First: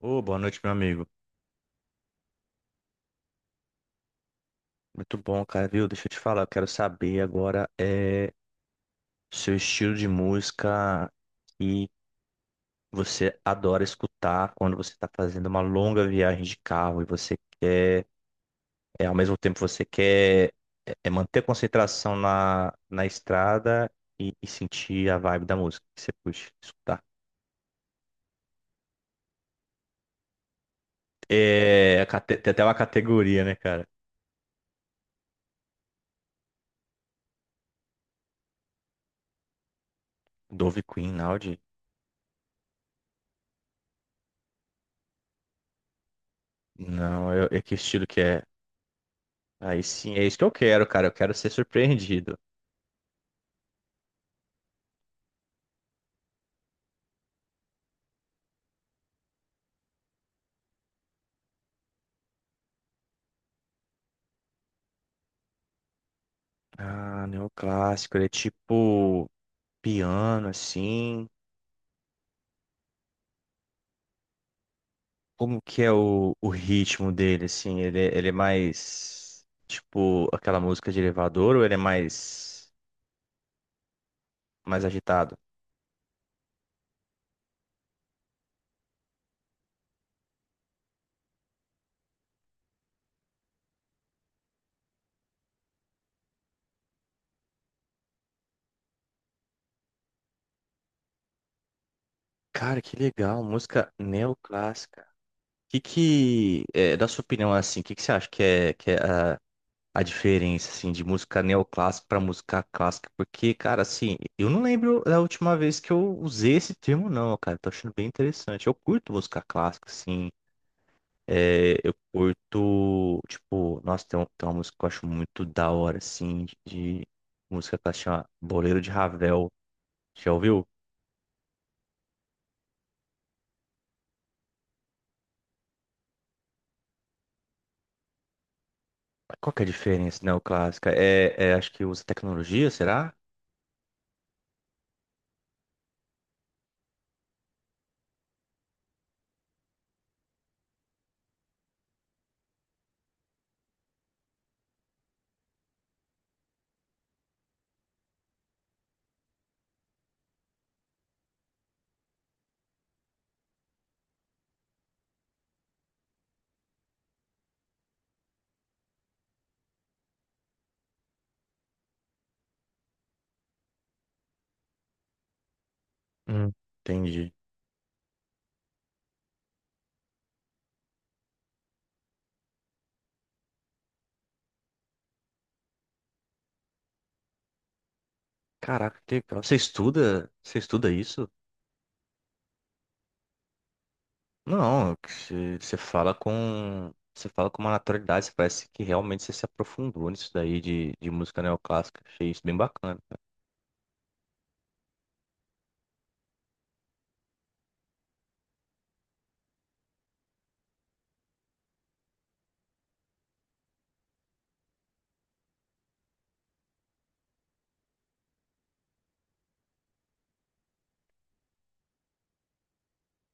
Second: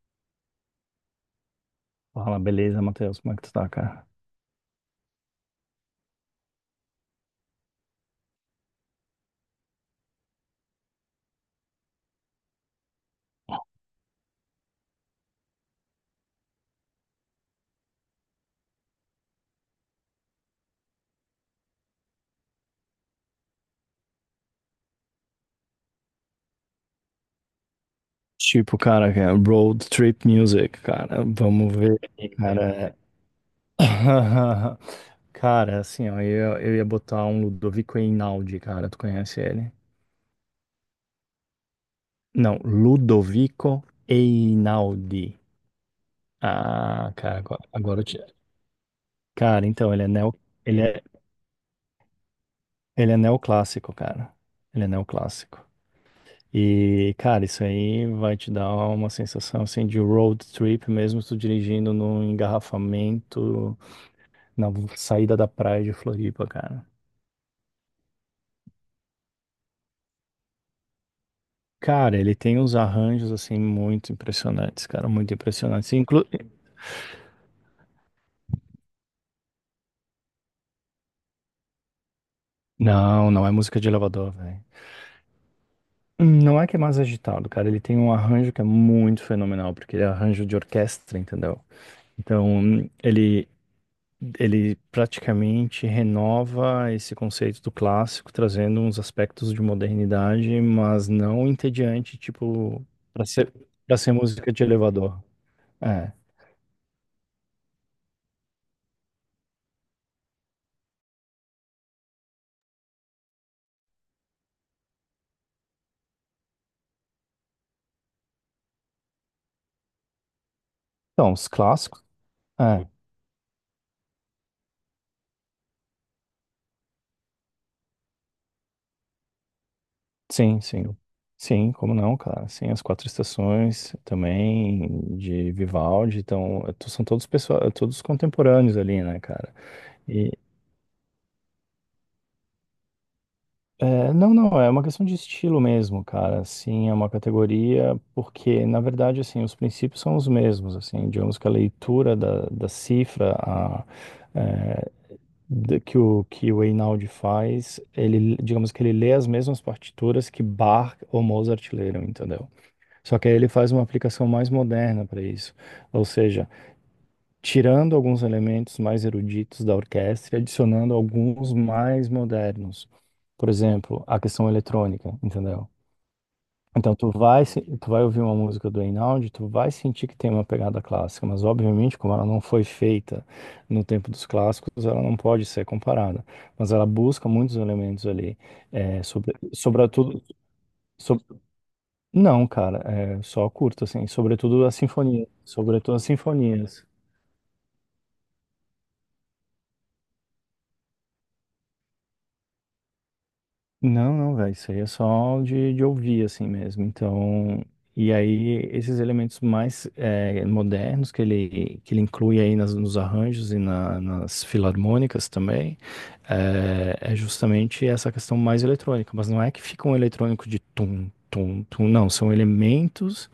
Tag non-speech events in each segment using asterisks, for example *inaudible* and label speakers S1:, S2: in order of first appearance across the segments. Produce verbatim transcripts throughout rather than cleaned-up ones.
S1: Ô, boa noite, meu amigo.
S2: Fala, beleza, Matheus? Como é que tu tá, cara?
S1: Muito bom, cara, viu? Deixa eu te falar, eu quero saber agora é seu estilo de música que você adora escutar quando você está fazendo uma longa viagem de carro e você quer, é, ao mesmo tempo você quer é, é, manter a concentração na, na estrada e, e sentir a vibe da música que você puxa, escutar.
S2: Tipo, cara, que é road trip music, cara. Vamos ver
S1: É, a
S2: aqui,
S1: cate- tem até uma
S2: cara.
S1: categoria, né, cara?
S2: *laughs* Cara, assim, ó, eu, eu ia botar um Ludovico Einaudi, cara. Tu conhece ele?
S1: Dove Queen, Audi?
S2: Não, Ludovico Einaudi. Ah,
S1: Não,
S2: cara,
S1: eu- é
S2: agora,
S1: que
S2: agora
S1: estilo
S2: eu te...
S1: que é?
S2: Cara,
S1: Aí
S2: então, ele é
S1: sim, é
S2: neo...
S1: isso que eu
S2: ele
S1: quero,
S2: é,
S1: cara. Eu quero ser surpreendido.
S2: ele é neoclássico, cara. Ele é neoclássico. E, cara, isso aí vai te dar uma sensação assim de road trip, mesmo tu dirigindo num engarrafamento na saída da praia de Floripa, cara.
S1: Ah, neoclássico, ele é tipo piano, assim.
S2: Cara, ele tem uns arranjos assim muito impressionantes, cara, muito
S1: Como que é
S2: impressionantes. Inclu...
S1: o, o ritmo dele, assim? Ele, é- ele é mais tipo aquela música de elevador ou ele é mais,
S2: Não, não é música de elevador, velho.
S1: mais agitado?
S2: Não é que é mais agitado, cara. Ele tem um arranjo que é muito fenomenal, porque ele é arranjo de orquestra, entendeu? Então, ele, Ele praticamente renova esse conceito do clássico, trazendo uns aspectos de modernidade, mas não entediante,
S1: Cara,
S2: tipo,
S1: que
S2: para
S1: legal,
S2: ser,
S1: música
S2: para ser música de
S1: neoclássica.
S2: elevador.
S1: Que
S2: É.
S1: que, é, da sua opinião, assim, o que que você acha que é, que é a a diferença, assim, de música neoclássica para música clássica, porque, cara, assim, eu não lembro da última vez que eu usei esse termo, não, cara, tô achando bem interessante. Eu curto música clássica, assim,
S2: Então, os
S1: é, eu
S2: clássicos. É,
S1: curto, tipo, nossa, tem, um- tem uma música que eu acho muito da hora, assim, de, de música clássica, chama Boleiro de Ravel, já
S2: sim,
S1: ouviu?
S2: sim. Sim, como não, cara? Sim, as quatro estações também, de Vivaldi, então, to- são todos pessoa, todos contemporâneos ali, né,
S1: Qual
S2: cara?
S1: que é a diferença
S2: E,
S1: neoclássica? É, é, acho que usa tecnologia, será?
S2: é, não, não, é uma questão de estilo mesmo, cara. Assim, é uma categoria, porque, na verdade, assim, os princípios são os mesmos, assim, digamos que a leitura da, da cifra a, é, da- que o, que o Einaudi faz, ele, digamos que ele lê as mesmas partituras que Bach ou Mozart leram, entendeu? Só que aí ele faz uma aplicação mais moderna para isso. Ou seja, tirando alguns elementos mais eruditos da orquestra e adicionando alguns mais modernos. Por exemplo, a questão eletrônica, entendeu?
S1: Hum.
S2: Então tu
S1: Entendi.
S2: vai, se- tu vai ouvir uma música do Einaudi, tu vai sentir que tem uma pegada clássica, mas obviamente como ela não foi feita no tempo dos clássicos, ela não pode ser comparada. Mas ela busca muitos elementos ali,
S1: Caraca,
S2: é,
S1: que
S2: sobre,
S1: legal. Você
S2: sobretudo,
S1: estuda, você estuda
S2: sob-
S1: isso?
S2: não, cara, é só curto assim, sobretudo a
S1: Não,
S2: sinfonia,
S1: você você
S2: sobretudo as
S1: fala
S2: sinfonias.
S1: com. Você fala com uma naturalidade, você parece que realmente você se aprofundou nisso daí de, de música neoclássica. Achei isso bem bacana, cara.
S2: Não, não, velho, isso aí é só de, de ouvir, assim mesmo. Então, e aí esses elementos mais eh, modernos que ele, que ele inclui aí nas- nos arranjos e na- nas filarmônicas também, eh, é, justamente essa questão mais eletrônica. Mas não é que fica um eletrônico de tum, tum, tum, não. São elementos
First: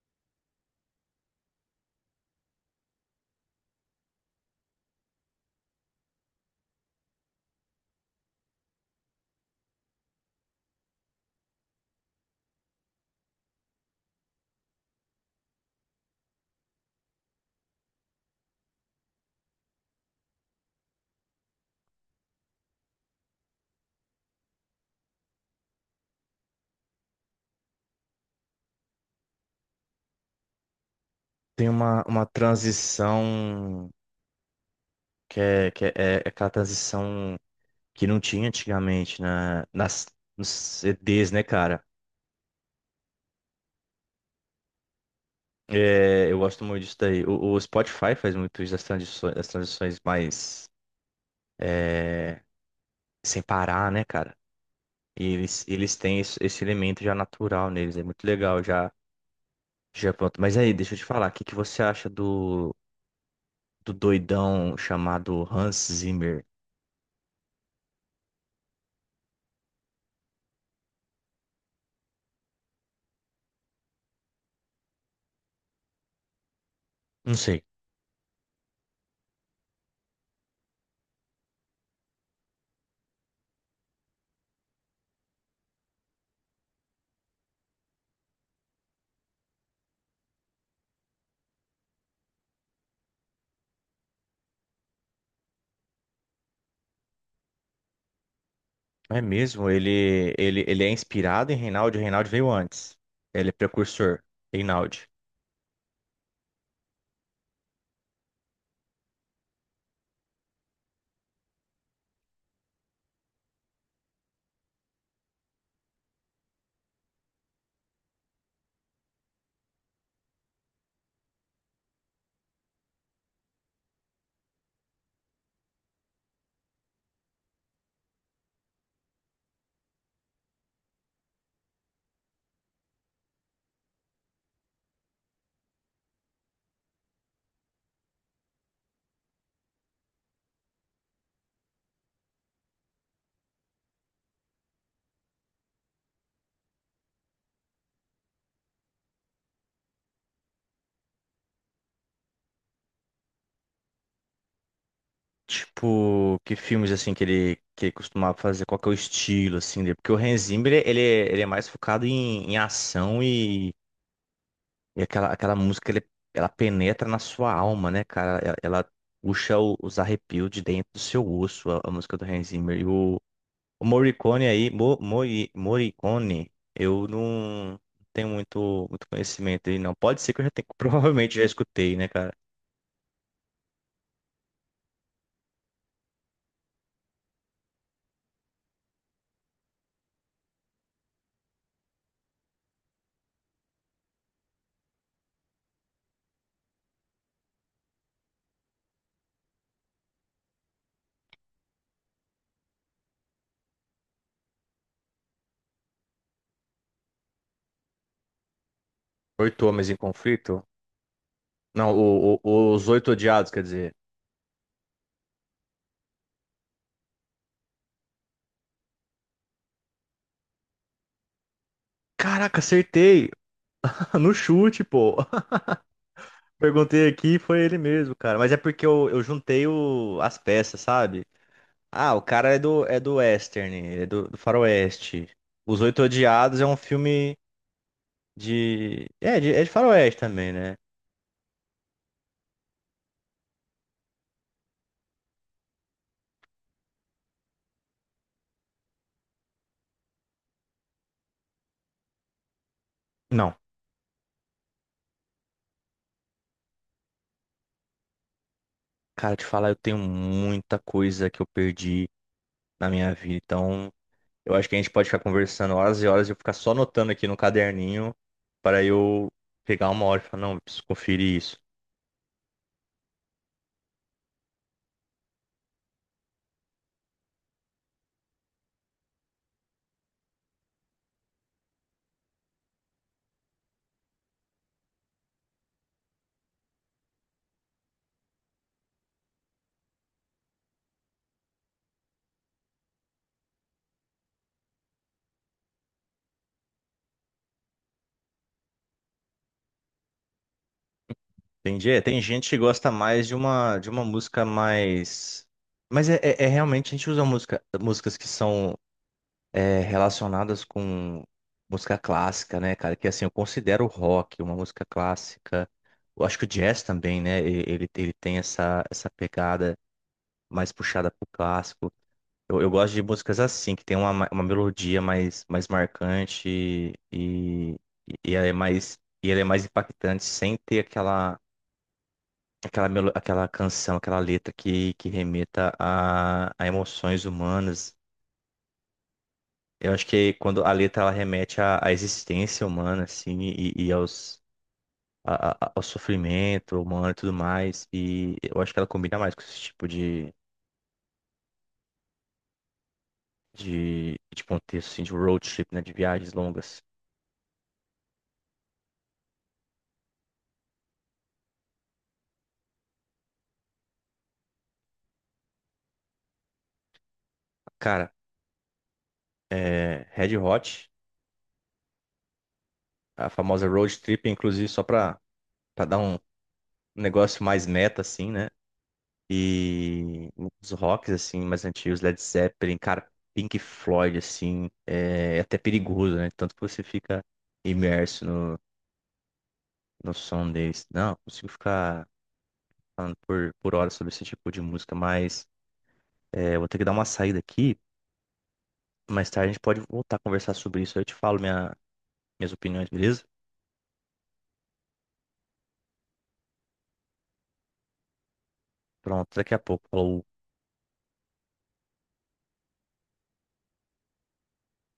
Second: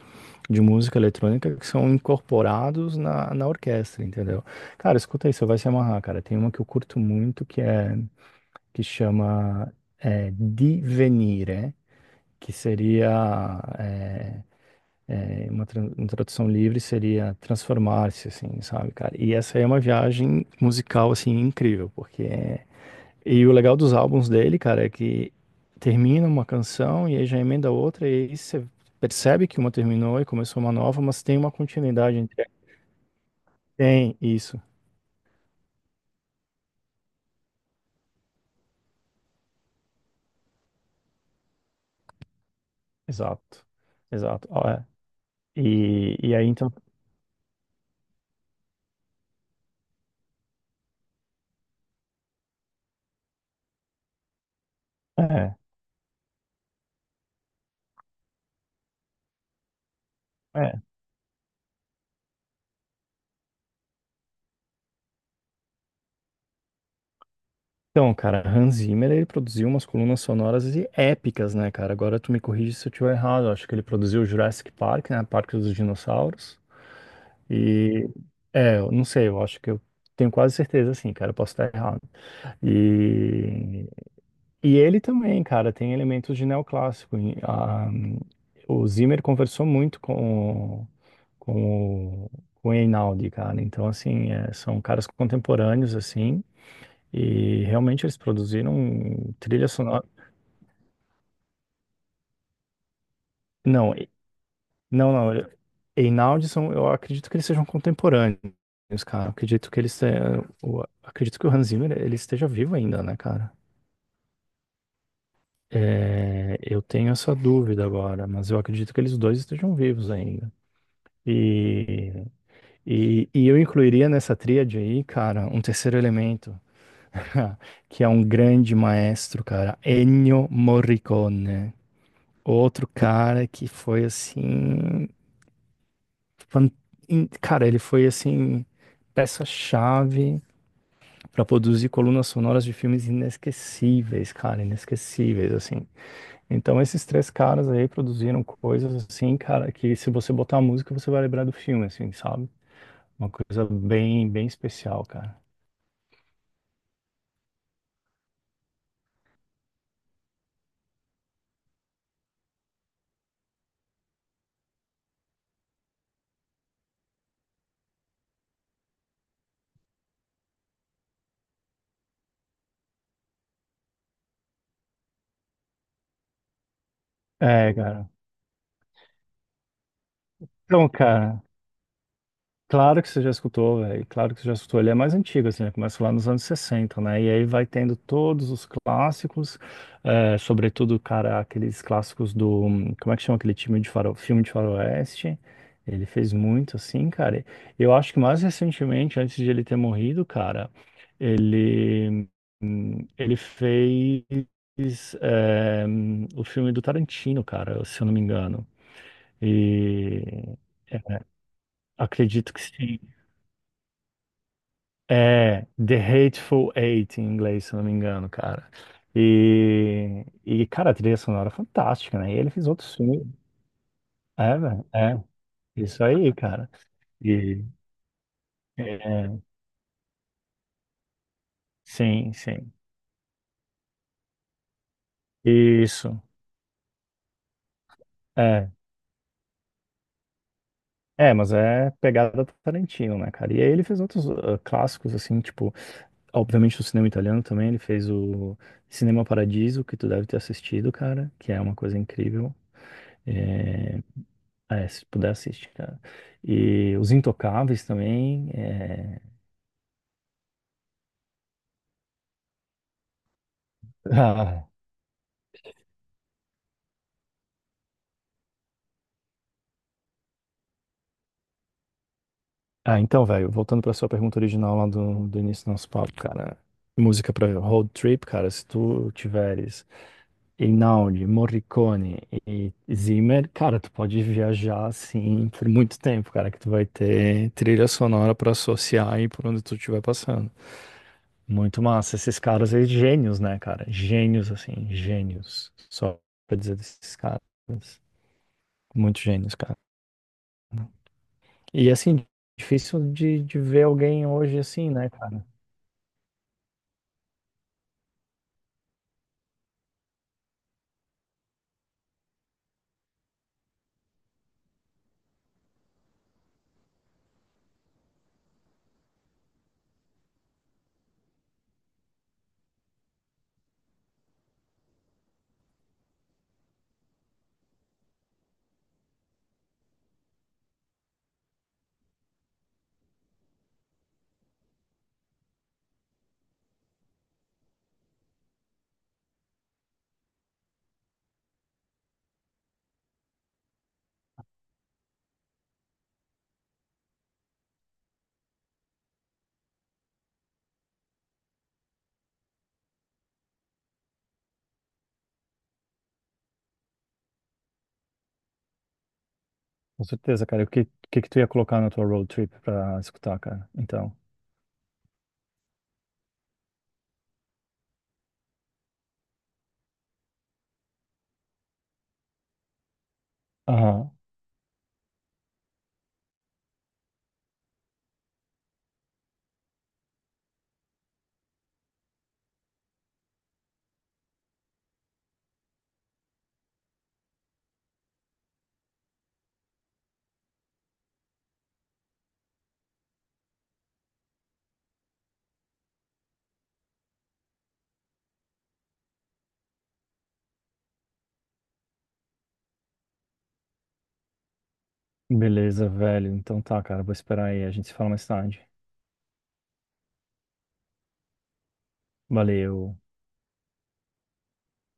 S2: de música eletrônica que são incorporados na, na orquestra, entendeu? Cara, escuta aí, você vai se amarrar, cara. Tem uma que eu curto muito que é que chama é, Divenire, que seria é, é, uma tran- uma tradução livre seria transformar-se, assim, sabe, cara? E essa aí é uma viagem musical assim incrível, porque é, e o legal dos álbuns dele, cara, é que termina uma canção e aí já emenda outra e aí você percebe que uma terminou e começou uma nova, mas tem uma
S1: Tem uma,
S2: continuidade
S1: uma
S2: entre
S1: transição
S2: tem isso,
S1: que é, que é, é aquela transição que não tinha antigamente na, nas, nos C Ds, né, cara?
S2: exato, exato, ó, é. E,
S1: É,
S2: e
S1: eu
S2: aí
S1: gosto
S2: então
S1: muito disso daí. O, o Spotify faz muito isso das transições, das transições mais é, sem parar, né, cara? E
S2: é.
S1: eles, eles têm esse, esse elemento já natural neles, é muito legal já. Já pronto. Mas aí,
S2: É.
S1: deixa eu te falar, o que que você acha do, do doidão chamado Hans Zimmer?
S2: Então, cara, Hans Zimmer, ele produziu umas colunas sonoras e épicas, né, cara? Agora tu me corrige se eu estiver errado. Eu acho que ele produziu Jurassic Park, né? Parque dos Dinossauros.
S1: Não sei.
S2: E é, eu não sei, eu acho que eu tenho quase certeza, assim, cara, eu posso estar errado. E, e ele também, cara, tem elementos de neoclássico. E, ah, o Zimmer conversou muito com, o- com, o- com o Einaudi, cara. Então, assim, é, são caras contemporâneos, assim e realmente eles
S1: É
S2: produziram trilha
S1: mesmo?
S2: sonora.
S1: Ele, ele, ele é inspirado em Reinaldo. Reinaldo veio antes. Ele é
S2: Não, e-
S1: precursor. Reinaldo.
S2: não, não. Ele- Einaudi são, eu acredito que eles sejam contemporâneos, cara. Eu acredito que eles tenham, o- acredito que o Hans Zimmer ele esteja vivo ainda, né, cara? É, eu tenho essa dúvida agora, mas eu acredito que eles dois estejam vivos ainda. E, e, e eu incluiria nessa tríade aí, cara, um terceiro elemento, *laughs* que é um grande maestro, cara, Ennio Morricone. Outro cara que foi assim, fan- in- cara, ele foi assim peça-chave para produzir colunas sonoras de filmes inesquecíveis, cara, inesquecíveis assim. Então esses três caras aí produziram coisas assim, cara, que se você botar a música você vai lembrar do filme, assim, sabe? Uma coisa bem, bem especial, cara.
S1: Tipo, que filmes assim que ele, que ele costumava fazer? Qual que é o estilo assim dele? Porque o Hans Zimmer, ele, é- ele é mais focado em, em ação e, e aquela, aquela música, ele, ela penetra na sua alma, né, cara? Ela, ela puxa o- os arrepios de dentro do seu osso, a, a música do Hans Zimmer. E o O Morricone aí, Mo, Mori- Morricone, eu
S2: É,
S1: não
S2: cara.
S1: tenho muito, muito conhecimento dele, não. Pode ser que eu já tenha, *laughs*
S2: Então,
S1: provavelmente
S2: cara.
S1: já escutei, né, cara?
S2: Claro que você já escutou, velho. Claro que você já escutou. Ele é mais antigo, assim, né? Começa lá nos anos sessenta, né? E aí vai tendo todos os clássicos, eh, sobretudo, cara, aqueles clássicos do. hum, Como é que chama aquele time de faro... filme de faroeste? Ele fez muito, assim, cara. Eu acho que mais recentemente, antes de ele ter morrido, cara, ele. hum, Ele fez. eh, hum, o filme do Tarantino, cara, se eu não me engano.
S1: Oito Homens em
S2: E.
S1: Conflito?
S2: é,
S1: Não, o-
S2: acredito que
S1: o- Os
S2: sim.
S1: Oito Odiados, quer dizer.
S2: É, The Hateful Eight em inglês, se não me engano, cara. E, e cara, a trilha sonora é fantástica, né? E ele
S1: Caraca,
S2: fez outros filmes.
S1: acertei! *laughs* No
S2: É,
S1: chute,
S2: velho,
S1: pô!
S2: é.
S1: *laughs*
S2: Isso aí, cara.
S1: Perguntei aqui, e foi
S2: E,
S1: ele mesmo, cara. Mas é porque eu, eu
S2: é,
S1: juntei o- as peças, sabe? Ah, o
S2: sim,
S1: cara é
S2: sim.
S1: do, é do Western, ele é do, do Faroeste. Os Oito
S2: Isso.
S1: Odiados é um filme
S2: É.
S1: de. É, de, é de Faroeste também, né?
S2: É, mas é pegada Tarantino, né, cara? E aí ele fez outros ah, clássicos, assim, tipo, obviamente do cinema italiano também, ele fez o Cinema Paradiso, que tu deve ter assistido, cara, que é uma coisa incrível.
S1: Não.
S2: É, é, se puder assistir, cara. E Os Intocáveis também. É.
S1: Cara, te falar, eu tenho muita coisa que eu perdi na minha vida. Então,
S2: *laughs*
S1: eu acho que a gente pode ficar conversando horas e horas e eu ficar só anotando aqui no caderninho para eu pegar uma hora e falar, não, preciso conferir isso.
S2: Ah, ah, então, velho, voltando pra sua pergunta original lá do, do início do nosso papo, cara. Música pra road trip, cara, se tu tiveres Einaudi, Morricone e Zimmer, cara, tu pode viajar assim por muito tempo, cara, que tu vai ter trilha sonora pra associar aí por onde tu estiver passando. Muito massa. Esses caras aí, gênios, né, cara? Gênios, assim, gênios. Só pra dizer desses caras. Muito gênios, cara.
S1: Tem,
S2: E,
S1: dia- tem
S2: assim,
S1: gente que gosta
S2: difícil
S1: mais de
S2: de, de
S1: uma,
S2: ver
S1: de uma
S2: alguém
S1: música
S2: hoje assim, né, cara?
S1: mais. Mas é, é- é realmente, a gente usa música, músicas que são é, relacionadas com música clássica, né, cara? Que assim, eu considero o rock uma música clássica. Eu acho que o jazz também, né? e- Ele, ele tem essa, essa pegada mais puxada pro clássico. Eu, eu gosto de músicas assim, que tem uma, ma- uma melodia mais, mais marcante e, e, e ela é mais, e ela é mais impactante sem ter aquela, aquela, melo, aquela canção, aquela letra que, que remeta a, a emoções humanas. Eu acho que quando a letra ela remete à, à existência humana, assim, e, e aos, a- a- ao sofrimento humano e tudo mais, e eu acho que ela combina mais com esse tipo de, de, de contexto, assim, de road trip, né, de viagens longas.
S2: Com certeza, cara. O que, que que tu ia colocar na tua road trip pra escutar, cara? Então.
S1: Cara, é, Red Hot, a famosa road
S2: Aham.
S1: trip, inclusive só pra, pra dar um negócio mais meta, assim, né? E os rocks, assim, mais antigos, Led Zeppelin, cara, Pink Floyd, assim, é é até perigoso, né? Tanto que você fica imerso no, no som deles. Não, consigo ficar falando por, por horas sobre esse tipo de música, mas é, vou ter que dar uma saída aqui. Mais tarde a gente pode voltar a conversar sobre isso. Eu te falo minha- minhas opiniões, beleza?
S2: Beleza, velho. Então tá, cara. Vou esperar aí. A gente se fala mais tarde.
S1: Pronto, daqui a pouco. Falou.
S2: Valeu.